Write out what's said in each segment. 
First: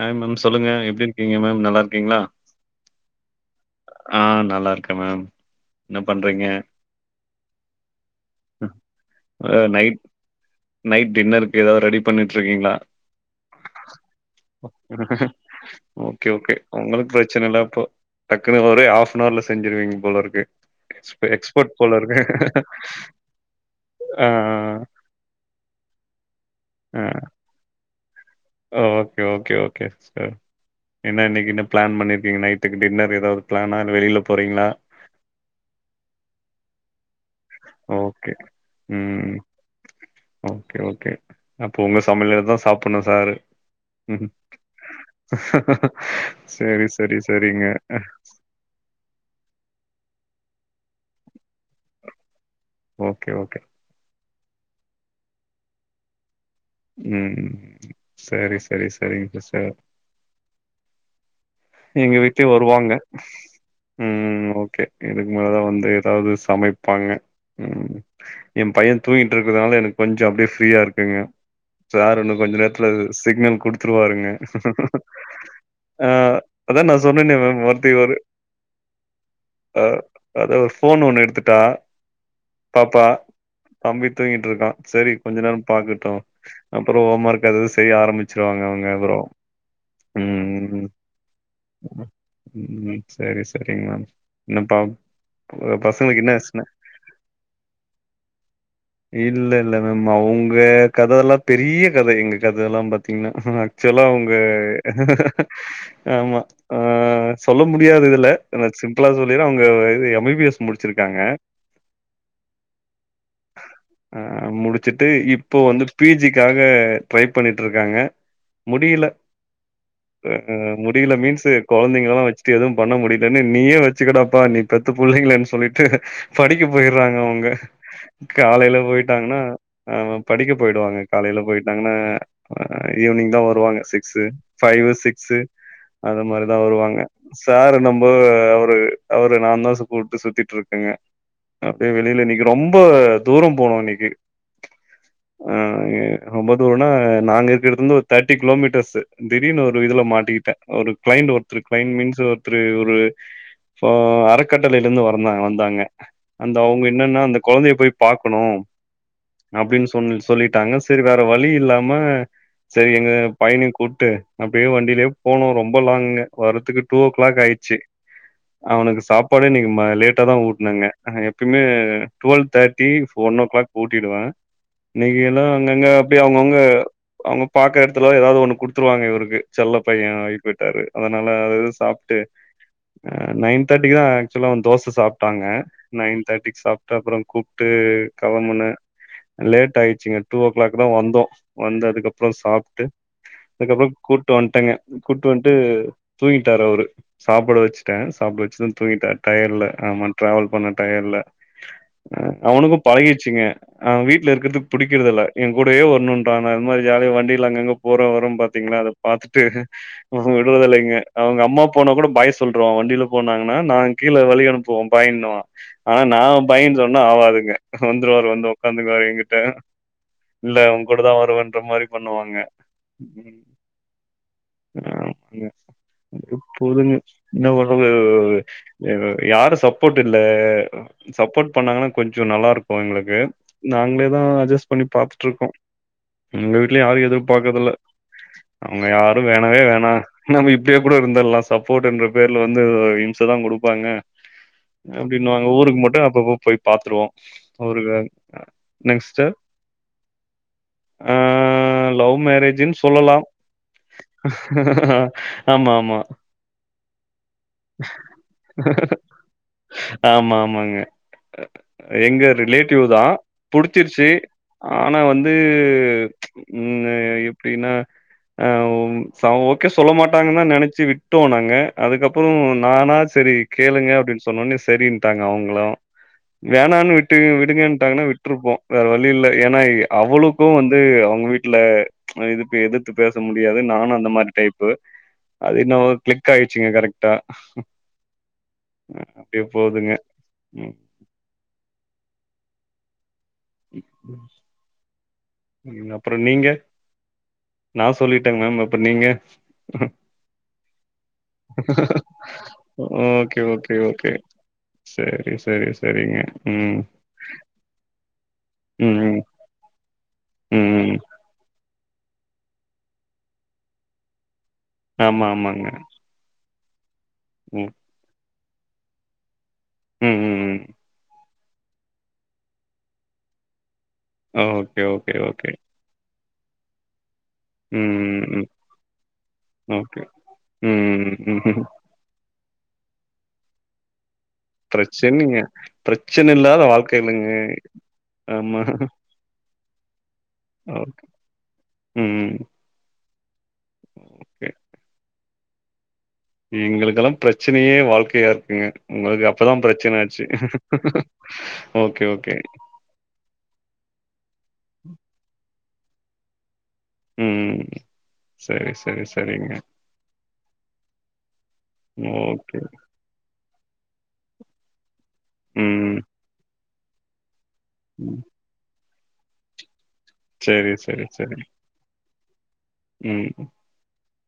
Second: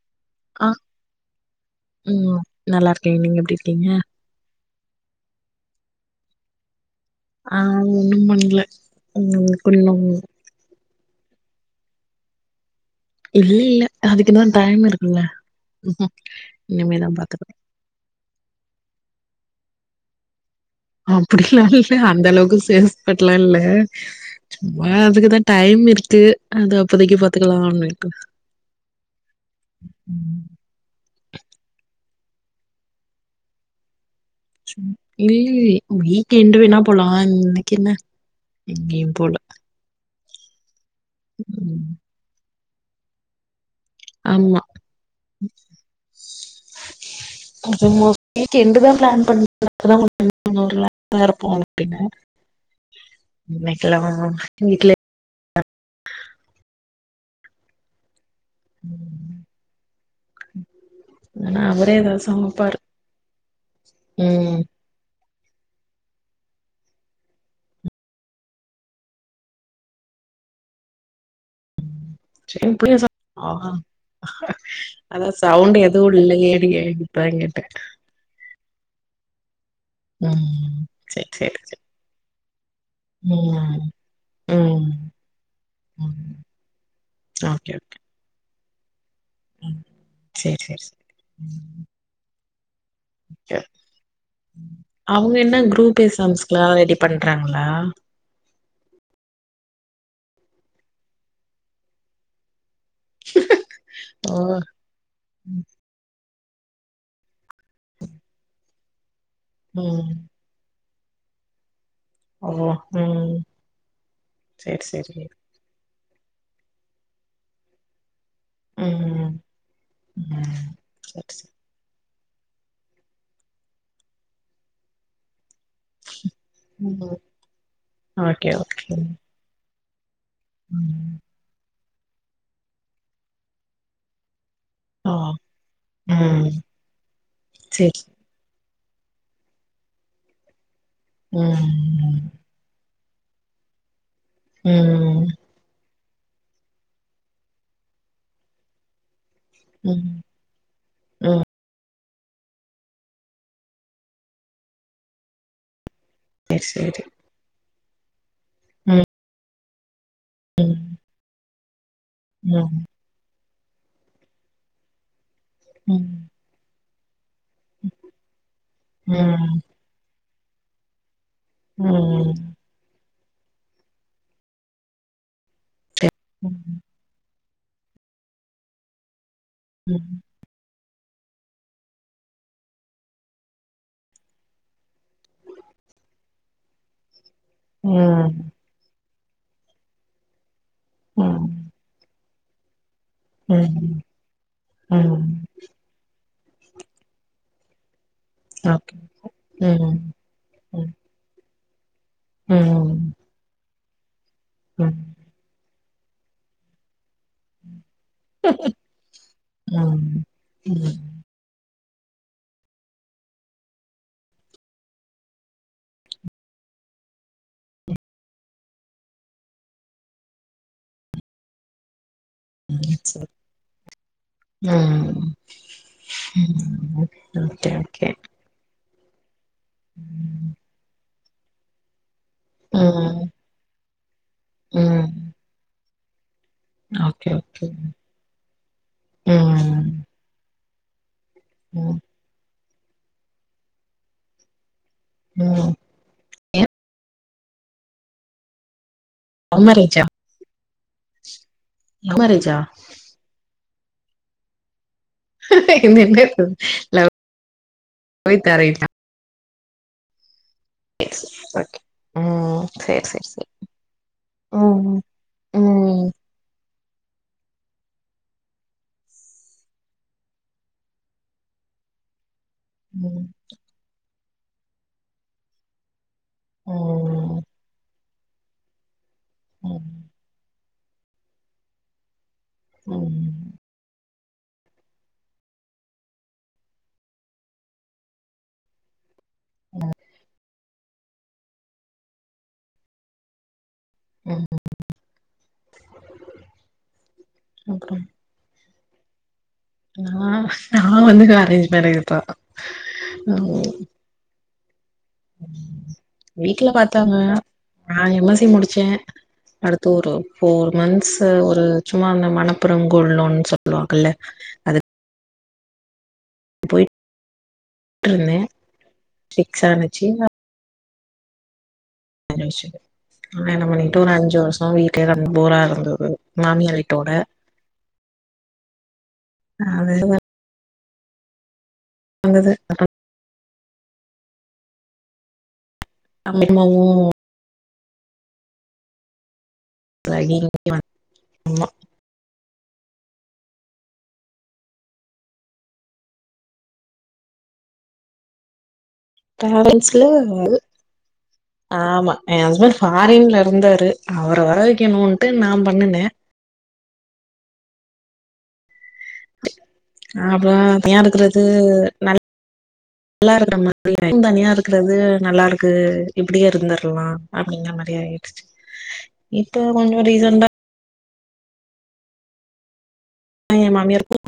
Hi ma'am ஆ சொல்லுங்க எப்டி இருக்கீங்க மேம் நல்லா இருக்கீங்களா ம் நல்லா இருக்கே நீங்க எப்டி இருக்கீங்க ஆ நல்லா இருக்கே மேம் என்ன பண்றீங்க ஆ ஒன்னும் பண்ல உ அ கொடும நைட் நைட் டின்னருக்கு ஏதாவ்து ரெடி பண்ணிட்டிருக்கீங்களா இல்ல இல்ல அதுக்குதா டைம் இருக்குல்ல. ம்ஹ்ம் ஓகே ஓகே இனிமேதா உங்ளுக்கு பிரச்சன பாத்துப்பே. இல்ல அப்போ டக்குன்னு ஒரு ஹாப்னவர்ல செஞ்சிருவீங்க போலருக்கு அப்டிலா இல்ல அந்த அளவுக் எக்ஸ்பட்லா இல்ல ஆ, சும்மா அதுக்குதே டைம் இருக்கு அது அப்போதைக்கு பாத்துக்கலா அப்டின்டு அ ஓகே ஓகே ஓகே செர் என்ன இன்னிக்கி என்ன பிளான் பண்ணிருக்கீங்க டின்னர் எதாவது பிளானா இல்ல வெளில போறீங்களா இல்ல இல்ல வீக்கெண்டு் வேணா போலா இன்னிக்கி என்ன ஓகே. எங்கயு போல ம். ஓகே ஓகே அப்ப ம் உங்க சமையலதா சாப்பிட்ணு சாரு ஆமா சேரி சேரி சேரிங்க இன்னக்கி என்டுதா பிளான் பண்ண அப்பதா கொஞ்சோ ரிலாக்ஸாக இருப்போ அப்டின்னு ஓகே ஓகே [inaudible] எங்க வீட்லே ம் சேரி சேரி சேரிங் சிஸ்டர் ஆனா அவரே எங்க ஏதாவது வீட்லயு சமைப்பாரு வருவாங்க ம் ஓகே இதுக்கு மேலதா வந்து ஏதாவது சமைப்பாங்க ம் ஏ பைய தூங்கிட்டு இருக்கிறதுனால எனக்கு கொஞ்சோ அப்டியே ஃப்ரீயா இருக்குங்க சார் இன்னு கொஞ்ச சரி நேரத்துல புளிய சா ஆ சிக்னல் குடுத்துருவாருங்க அதா சவுண்ட் ஆ எதுவு இல்லையேடி அதா நா இப்பதா சொன்னனே மேம் கேட்டே [unintelligible] ஆ அத ஒரு ம் ஃபோன் ஒண்ணு சரி சரி எடுத்துட்டா சரி பாப்பா ம் தம்பி தூங்கிட்டு இருக்கா ம் சேரி கொஞ்சோ நேரோ பாக்கட்டு ம் அப்றோ ஹோம் ஒர்க் அது இது ஓகே ஓகே செய்ய ஆரம்பிச் சிருவாங்க அவங்க அப்றோ ம் சேர் சேர் சேரி ம் ம் சேரி ஓகே. சேரிங்க மேம் என்னப்ப அவங்க என்ன குரூப் பசங்களுக்கு என்ன எக்ஸாம்ஸ்க்குலா ஸ்நாக் ரெடி பண்றாங்களா இல்ல இல்ல மேம் அவங்க கதல்லா பெரிய கத எங்களுக்கு கத எல்லா பாத் தீங்கன்னா ஆக்சுவலா அவங்க ஓ ஆமா ஆ சொல்ல முடியாது இதுல ஆனா சிம்பிளா சொல்லிற அவங்க இது ம் எம் பி பி எஸ் முடிச்சிருக்காங்க ஓ ம் ஆ சரி முடிச்சுட்டு சரி இப்ப வந்து பி ஜி க்காக ட்ரை பண்ணிட்டு இருக்காங்க முடியல ம் ம் முடியல சரி மீன்ஸ்சு சரி கொழந்தைங்கள எல்லா வெச்சுட்டு எதுவு பண்ண முடியலன்னு நீயே வெச்சுக்கிடாப்பா நீ பெத்த பிள்ளைங்களேன்னு சொல்லிட்டு படிக்க ம் போயிட்றாங்க அவங்க ஓகே காலைல ஓகே போயிட்டாங்கன்னா ஆ படிக்க போயிடுவாங்க ம் காலையில போயிட்டாங்கன்னா ஈவினிங்தா வருவாங்க சிக்ஸ்சு ஃபைவ்வு ஓ சிக்ஸ்சு அந்த ம் மாரிதா வருவாங்க சாரு சரி நம்ப அவுரு அவர நா தா கூப்பிட்டு சுத்திட்டு இருக்கேங்க அப்டியே ம் வெளில இன்னிக்கி ரொம் ரொம்ப தூரோ போனோ இன்னிக்கி ம் ஆ ரொம்ப தூரன்னா நாங்க இருக்கிறதுல இருந்து ஒரு தேர்ட்டி கிலோ மீட்டர்ஸ்சு திடீர்னு ஒரு இதுல ம் மாட்டிக்கிட்டே ஒரு கிளைண்ட் ம் ஒருத்தரு கிளைண்ட் மீன்ஸ் ஒருத்தரு ஒரு இப்போ அறக்கட்டளையில இருந்து வர்ந்தா வந்தாங்க அந்த சேரி அவங்க சேரி என்னன்னா அந்த கொழந்தைய போய் பாக்கணு ம் அப்டின்னு சொனு சொல்லிட்டாங்க ம் சேரி வேற வழி இல்லாம ம் செரி எங்க பையன கூட்டு அப்படியே வண்டியிலயே போனோ ரொம்ப ம் லாங்குக வரதுக்கு டூ ஓ கிளாக் ஆயிடுச்சு அவனுக்கு ம் சாப்பாடே இன்னிக்கி மா லேட் ட்டாதா ஊட்டுனாங்க எப்பயுமே ம் டுவெல் தேர்ட்டி ஒ ஓ கிளாக் ஊட்டிடுவே இன்னிக்கி எல்லா அங்கங்க சரி அப்டியே அவங்கவுங்க ம் அவங்க பாக்கிற எடத்துல ஏதாவது ஒண்ணு குடுத்துருவாங்க இவருக்கு செல்ல பைய ம் போயிட்டாரு அதனால அத எது சாப்பிட்டு ஆ நைன் தேர்ட்டிக்கு தா ஆக்சுலா வந்து தோச சாப்பிட்டாங்க நைன் தேர்ட்டிக்கு சாப் அப்றோ கூப்டு ம் கெளம்பினே லேட் ஆயிடுச்சுங்க டூ ஓ கிளாக் தா வந்தோ ம் வந்து அதுக்கு அப்றோ சாப்ட்டு அதுக்கு அப்றோ ம் கூட்டு வன்டேங்க கூட்டு ம் வன் ட்டு தூங்கிட்டாரு அவுரு சாப்புட வச்சுட்டே சாப்பிட வச்சது ஓகே தூங்கிட்டாரு டயட்ல ம் ஆமா ட்ராவல் பண்ண ம் டயட்ல அவனுக்கு ம் பழகிர்ச்சுங்க அவ வீட்ல இருக்கற்து ம் ம் பிடிக்குறதுல்ல எ கூடவே வர்னுன்றா நா என்னமோ ஜாலிய வண்டியில அங்க இங்க போற அப்றோ பாத்திங்ன்னா அத பாத்துட்டு விட்றது இல்லைங்க ம் அவுங்க அம்மா போனா கூட பாய் சொல்றுவா வண்டியில போனாங்ன்னா நா கீழ வெளையாட போவோ பாயினுவா ஆனா நா பாய்னு சொனா ஆவாதுங்க வந்துருவாரு வந்து உக்காந்துக்குவாரு எ கிட்ட இல்ல உ கூட தா வருவேன்ற மாரி பண்ணுவாங்க ம் சரி ம் ம் ஆமாங்க எப்படியோ ம் போதுங்க என்ன ஓகே பண்றது ஓகே வேர யாரு சப்போட் இல்ல சப்போட் பண்ணாங்ன்னா கொஞ்சோ நல்லா இருக்கு எங்ளுக்கு ம் நாங்ளேதா அஜெஸ் பண்ணி ம் பாத்துட்ருக்கோ எங்க வீட் லையு ஆள் ஓகே ஓகே எதிர்பாக்ரதுல அவங்க யாரு வேணவே ம் வேணா நம்ம இப்டியே கூட இருந்துர்ல்லா ம் சப்போட்டுன்ற பேர்ல வந்து இம்சைதா குடுப்பாங்க அப்டின்னு வாங்க ம் ஊருக்கு மட்டு அப்பப்ப ஏ போய் பாத்ருவோ என்னங்க சிஸ்டர் லவ் மேரேஜ்ஜா அ லவ் மேரேஜ்ன்னு சொல்லலா ஆமா, ஆமா. [unintelligible] லவ் வித் அரேஞ்ச் ஆமா ஆமாங்க [unintelligible] எங்க ம் ரிலேட்டிவ்தா சேரி சேரி சேரி புடிச்சிருச்சு ஆனா ம் வந்து ம் ம் ங்க எப்டின்னா ஆ ம் சவ் ஓகே சொல்ல மாட்டாங்கன் தா நெனச்சு விட்டோ நாங்க அதுக்கப் றோ நானா செரி கேளுங்க அப்டின்னு சொன்னோனே செரின்டாங்க அவுங்களு வேணான்னு ம் விட்டு விடுங்கன்டாங்கன்னா விட்டுருப்போ வேற வழி இல்ல ஏன்னா ம் அவளுக் கு வந்து அவுங்க வீட்ல இதுக்கு எதுத்து பேச மு ம் டியாது நானு அந்த மாதிரி டைப்பு அது என்னவோ க்ளிக் ஆயிடுச்சுங்க கரெக்ட் டா அப்டியே போதுங்க ம் ம் ம் அப்றோ நீங்க நா அப்புறம் சொல்லி டங்க மேம் அப்றோ நீங்க நா நா வந்து அரேஞ்ச் மேரேஜ் தா ஓகே ம் ஓகே ஓகே செரி செரி செரிங்க ம் அதாங்க நா எம் எசி முடிச்சே ம், அடுத்து ஒரு ம், ஃபோர் ம். மன்த்ஸ் ஒரு சும்மா அந்த மனப்புறம் கோல்ட் லோன்னு சொல்லுவாங்கல்ல ஆமா ஆமாங்க போய் ம் பொய்ட்ருந்தே ஃபிக்ஸ் ஆனுச்சி ம், ம், ம். மேரேஜ்ஜூ ஆன என்ன பண்ணிட்டு ஒரு அஞ்சு வர்ஷோ ஓகே, வீட்லே ஓகே, கடந்து ஓகே. போரா இருந்துது மாமியார் வீட்டோட ம் ம் ம் அது ஓகே ம்ம் அந்தது பிரச்சன்னீங்க பிரச்சன இல்லாத அம்மாவு வாழ்க்க என்னங்க ஆமா ஒ ஆமா ம் ம் ஓகே எங்களுக்கெல்லாம் பிரச்சனையே வாழ்க்கையா இருக்குங்க உங்களுக்கு அப்பதா பிரச்சன டிராவல்ஸ்ல ஆச்சு ஓகே ஆமா ஓகே என் ஹஸ்பண்ட் ஃபாரின்ல இருந்தாரு அவர வர வைக்கணுன்ட்டு நா பண்ணுனே ம் ம் சரி சரி ச அ அப்ற தனியா இருக்கறது நல் ஓகே. நல்லாருக்குறமாரி தனியா இருக்குறது நல்லா இருக்கு ம். இப்டியே இருந்துரலா அப்டிங்க மாரி ம். ஆயிடுச்சு இப்ப கொஞ்ச ரீசன் செரி செரி செரி ம் எ மாமியருக்கு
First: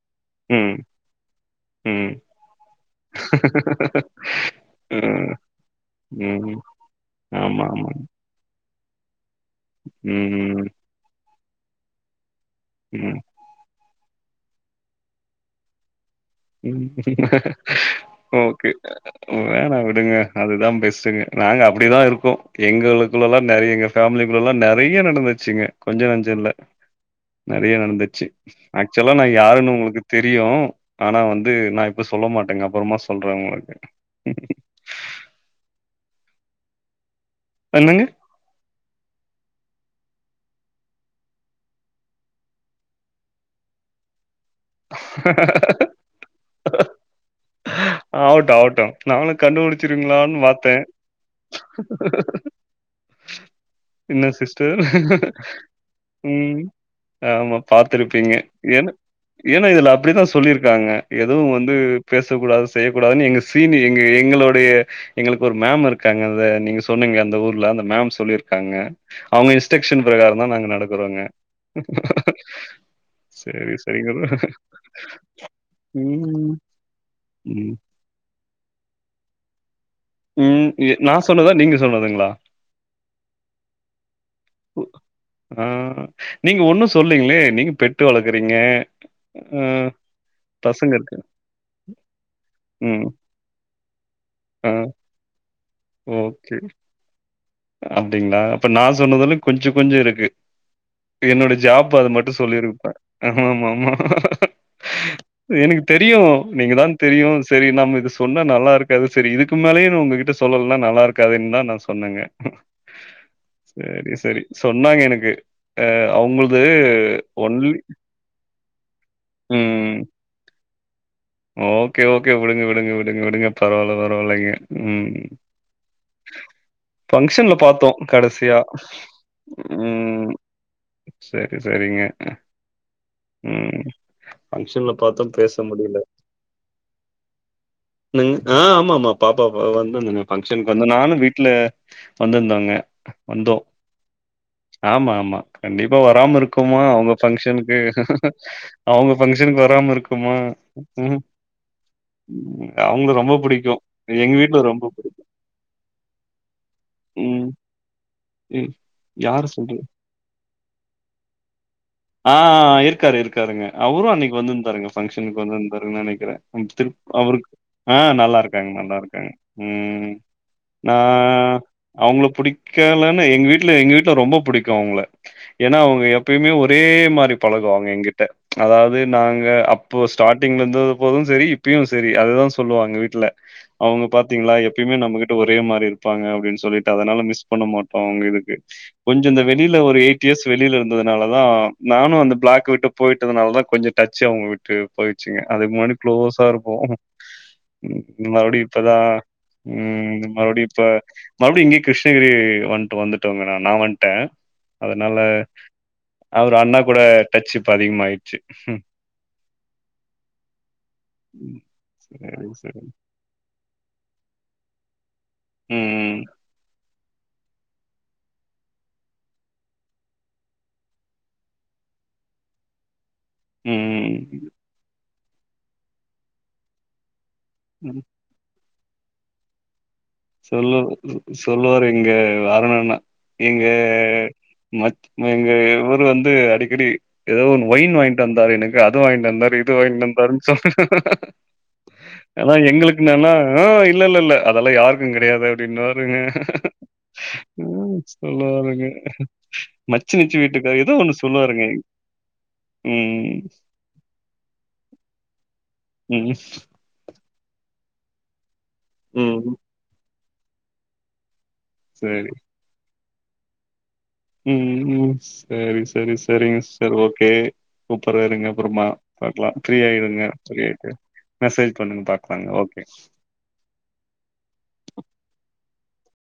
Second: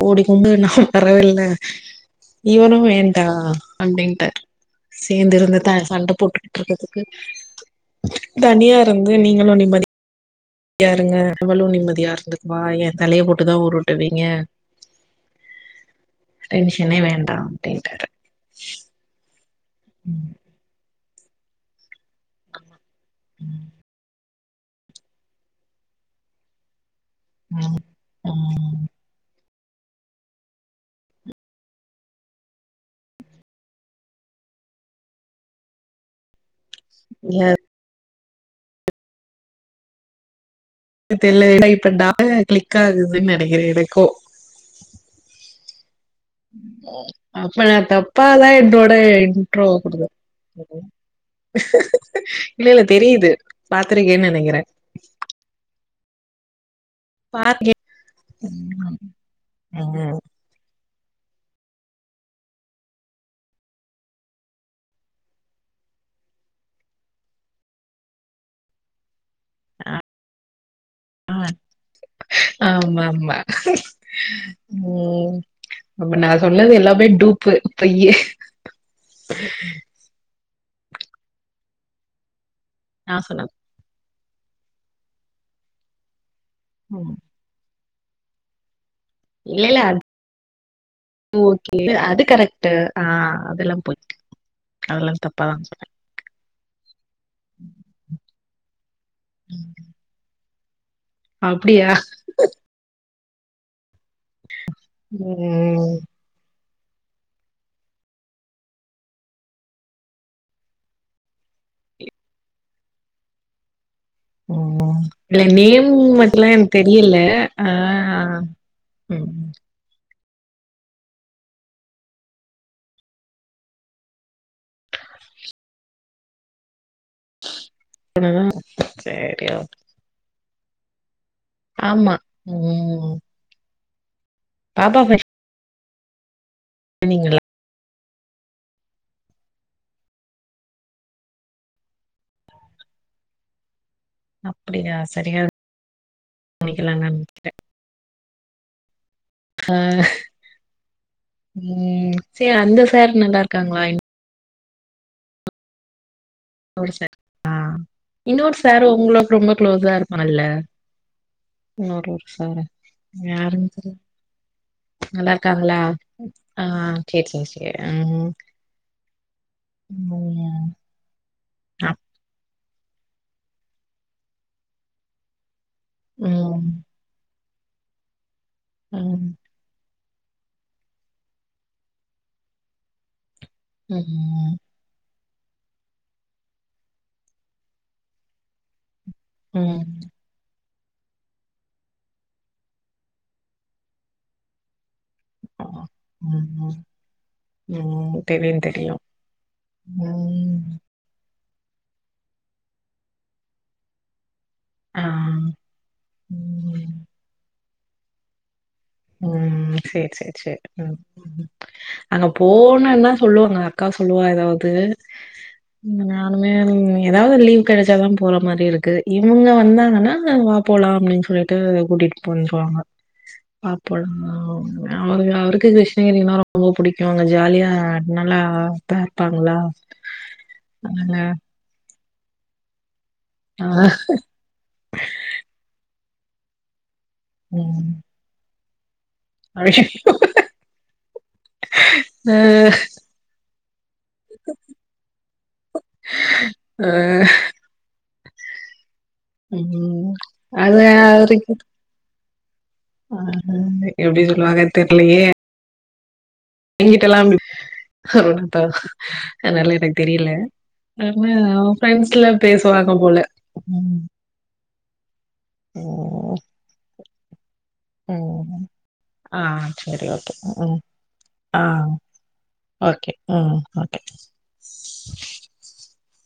கோடி கும்புடு நா ம். வரவேயில்ல ம். இவனு வேண்டா அப்டின்ட்டாரு ம். சேந்து இருந்து தா சண்டை போட்டுக்கிட்டு ம். இருக்கதுக்கு ஆமா ஆமா தனியா இருந்து நீங்களு நிம்மதி ம் ம் ம் யாருங்க அவளு நிம்மதியா இருந்துக்குவா எ ம். தலய போட்டுதா உருட்டுவீங்க ம் டென்ஷனே வேண்டா அப்டின்ட்டாரு ஓகே ம் வேணா விடுங்க ம் அதுதா பெஸ்ட்டுங்க நாங்க அப்படிதா இருக்கோ எங்களு குள்ளல்லா நெறையங்க எங்க ஃபேமிலிக்குள்ள எல்லா நெறைய நடந்துச்சுங்க கொஞ்ச நஞ்ச இல்ல நெறைய நடந்துச்சு ம் ம் அக்சுவலா நா யாருன்னு உங்களுக்கு தெரியு ஆனா வந்து நா இப்ப சொல்ல மாட்டேங்க அப்புறமா சொல்றே உங்களுக்கு யே என்னங்க னு தெர்ல ஏனா இப்ப நா கிளிக் ஆகுதுன்னு நெனக்கிறே எனக்கு [inaudible] அப்ப நா தப்பாதா ஆவட்டும், என்னோட ஆவட்டும். நானும் இன்ட்ரோ குடு கண்டுபிடிச்சிருவீங்களான்னு பார்த்தேன். இல்ல இல்ல தெரியுது பாத்துருக்கேன்னு என்ன நினைக்கிறே சிஸ்டர்? ம் ஆமா பாத்திருக்கே பாத்தருப்பீங்க ஏன்ன ஏன்னா இதுல ம் அப்டிதா சொல்லிருக்காங்க எதுவு வந்து பேசக்கூடாது செய்யக்கூடாதுன்னு எங்க சீனு எங்க எங்களுடைய எங்களுக்கு ஒரு மேம் இருக்காங்கல்ல நீங்க சொன்னீங்க அந்த ஊர்ல அந்த மேம் சொல்லிருக்காங்க அவங்க இன்ஸ்ட்ரக்சன் பிரகாரம் தா நாங்க நடக்கறோங்க ஆமா ஆமா ஆமா சரி, சரிங்க ப்ரோ. ம் அப்ப நா ம். சொன்னது எல்லாமே டூப்பு ம். பொய்யி ம் இ நா சொன்னதா நீங்க சொன்னதுங்களா நா சொன்னது ஆ நீங்க ஒண்ணு ம் சொல்லீங்களே நீங்க பெட்டு வளக்குறீங்க இல்லேல்ல அ பசங்கருக்கு ஓகே அது கரெக்ட்டு ஆ அதெல்லாம் போயிட்டு ம் அதெல்லா தப்பா தா சொன்னே ஓகே அப்டிங்களா அப்ப நா சொன்னதில்லு கொஞ்ச கொஞ்ச இருக்கு என்னோட அப்டியா ஜாப் அது மட்டு சொல்லிருப்பே ஆமா ஆமா எனக்கு ம் தெரியு நீங்க தான் தெரியு சரி நம்ம இது சொன்னா நல்லா இருக்காது சரி இதுக்கு மேலயு உங்ககிட்ட சொல்லலனா நல்லா இருக்காதுன்னு தா நா சொன்னேங்க சேரி சரி ம் சொன்னாங்க எனக்கு இல்ல அ நேம் மட்டும்லா அவங்கள்து எனக்கு தெரியல ஆ ஒன்லி ம் ஓகே ஓகே விடுங்க விடுங்க விடுங்க விடுங்க பரவாயில்ல பரவாயில்லைங்க ம் பங்க்ஷன்ல பாத்தோம் கடைசியா சரி ஓ ம் சேரி சேரிங்க ஆமா ம் ம் பங்க்ஷன்ல பாப்பா பாத்தும் பேச முடியல போனீங்களா என்னங்க அ ஆமா ஆமா பாப்பா வந்துருந்தேன்ங்க பங்க்ஷனுக்கு வந்து நானும் வீட்ல வந்திருந்தாங்க வந்தோம் அப்டியா ஆமா ஆமா சரியா கண்டிப்பா வராம இருக்கோமா பண்ணிக்கலான்னு உங்க நெனைக்கிறே பங்க்ஷனுக்கு அவங்க பங்க்ஷனுக்கு ஆ வராம இருக்கோமா ம் சரி அந்த அவங்க சார் ரொம்ப நல்லா புடிக்கும் இருக்காங்களா எங்க வீட்ல ரொம்ப புடிக்கு ம் இன்னோரு ம். சாரு உங்களோளுக்கு யார ரொம்ப க்ளோஸா இருப்பா இல்ல அஆ இருக்காரு இருக்காருங்க யாருன்னு தெரியல அவரு அன்னைக்கு வந்திருந்தாருங்க நல்லா பங்க்ஷனுக்கு இருக்காங்களா வந்திருந்தாருங்கன் நெனைக்கிறே ஆ த்து சேரி சேரி அவருக்கு சேரி ஆ ம் நல்லா இருக்காங்க நல்லா இருக்காங்க ம் ம் நா அப் அவங்கள புடி கேலன்ன எங்க வீட்ல எங்க வீட்ல ரொம்ப புடிக்கு அவங்கள ஏன்னா அவங்க எப்பயுமே ம் ஒரே மாரி பழகுவாங்க எங்கிட்ட அதாவது ம் நாங்க அப்ப ஸ்டார்ட்டிங்ல இருந்த போதும் சரி இப்பயும் சரி அததான் சொல்லுவாங்க வீட்ல அவங்க பாத்தீங்களா எப் பயுமே நம்மகிட்ட ஒரே மாரி இருப்பாங்க அப்டின்னு சொல்லிட்டு அதனால மிஸ் பண்ண மாட்டோ அவங்க இதுக்கு கொஞ்ச இந்த வெளில ம் ஒரு எயிட் இயர்ஸ் வெளியில இருந்ததுனால அதா நானு அந்த பிளாக் விட்டு போயிட்டதுனாலதா கொஞ்ச டச்சு அவங்க விட்டு ப்போயிச்சுங்க அதுக்கு முன்னாடி குளோஸா ம் ம் இருப்போ ம். தெரியும், மறுடியு இப்பதா தெரியும். ம் மறுடியு இப்ப மறுபடியு இங்கேயே கிருஷ்ணகிரி வந்துட்டு வந்துட்டோங்க நான் நா வந்ட்டே ஆ. அதனால அவரு அண்ணா கூட ம். டச் இப்ப அதிகமாயிட்ச்சு ம் சேர் சேர் சேர் உம் அங்க சரி சரி போணுனா சொல்லுவாங்க அக்கா சொல்லுவா எதாவ்து நா ம் ஒன்னுமே எதாவ்து லீவ் கெடச்சாதா போற மாரி இருக்கு இவுங்க வந்தாங்கனா போலா அப்டின் சொல்லிட்டு கூட்டிட்டு போய்ருவாங்க அப்பற ம் அவரு அவருக்கு கிருஷ்ணகிரினா ரொம்ப புடிக்கு அங்க ஜாலியா அ ம் நல்லா பாப்பாங்களா சொல்லு சொல்லுவாரு இங்க வரனுன்னா இங்க ஆ எங்க இவரு வந்து அடிக்கடி எதோ ஒன்னு ம். ஒயின் வாங் கித்தந்தாரு எனக்கு அத வாங்கிட்டு வந்தாரு அ, இத வாங்கிட்டு வந்தாரு சொல் ஆனா எங்களுக்கு என்னன்னா உம் இல்ல இல்ல இல்ல அதெல்லா யாருக்கு கெடையாது அப்டின்னுவாருங்க அ ம் சொல்லுவாருங்க ம் மச்சினிச்சி அது வீட்டுக்கார் ஏதோ ஒண்ணு அவரே கூப் சொல்லுவாருங்க ம் எப்டி சொல்லுவாங்கன் தெர்லையே ம் எங்கிட்ட எல்லாம் அ அதா ம் அதனால எனக்கு தெரியல ம் அவன் சரி ஃப்ரெண்ட்ஸ்ல்லா பேசுவாங்க போல ம் ம் ம் சரி சரி ம் சரிங்க சிஸ்டர் ஓகே கூப்புறேன் இருங்க ம் அப்பறமா ஆ பாக்கலாம் சரி ஃப்ரீயிருங்க ஓகே ஃப்ரீ ம் ஆயிட்டு ஆ மெசேஜ் பண்ணுங்க பாக்லாம் ஓகே ம் ஓகே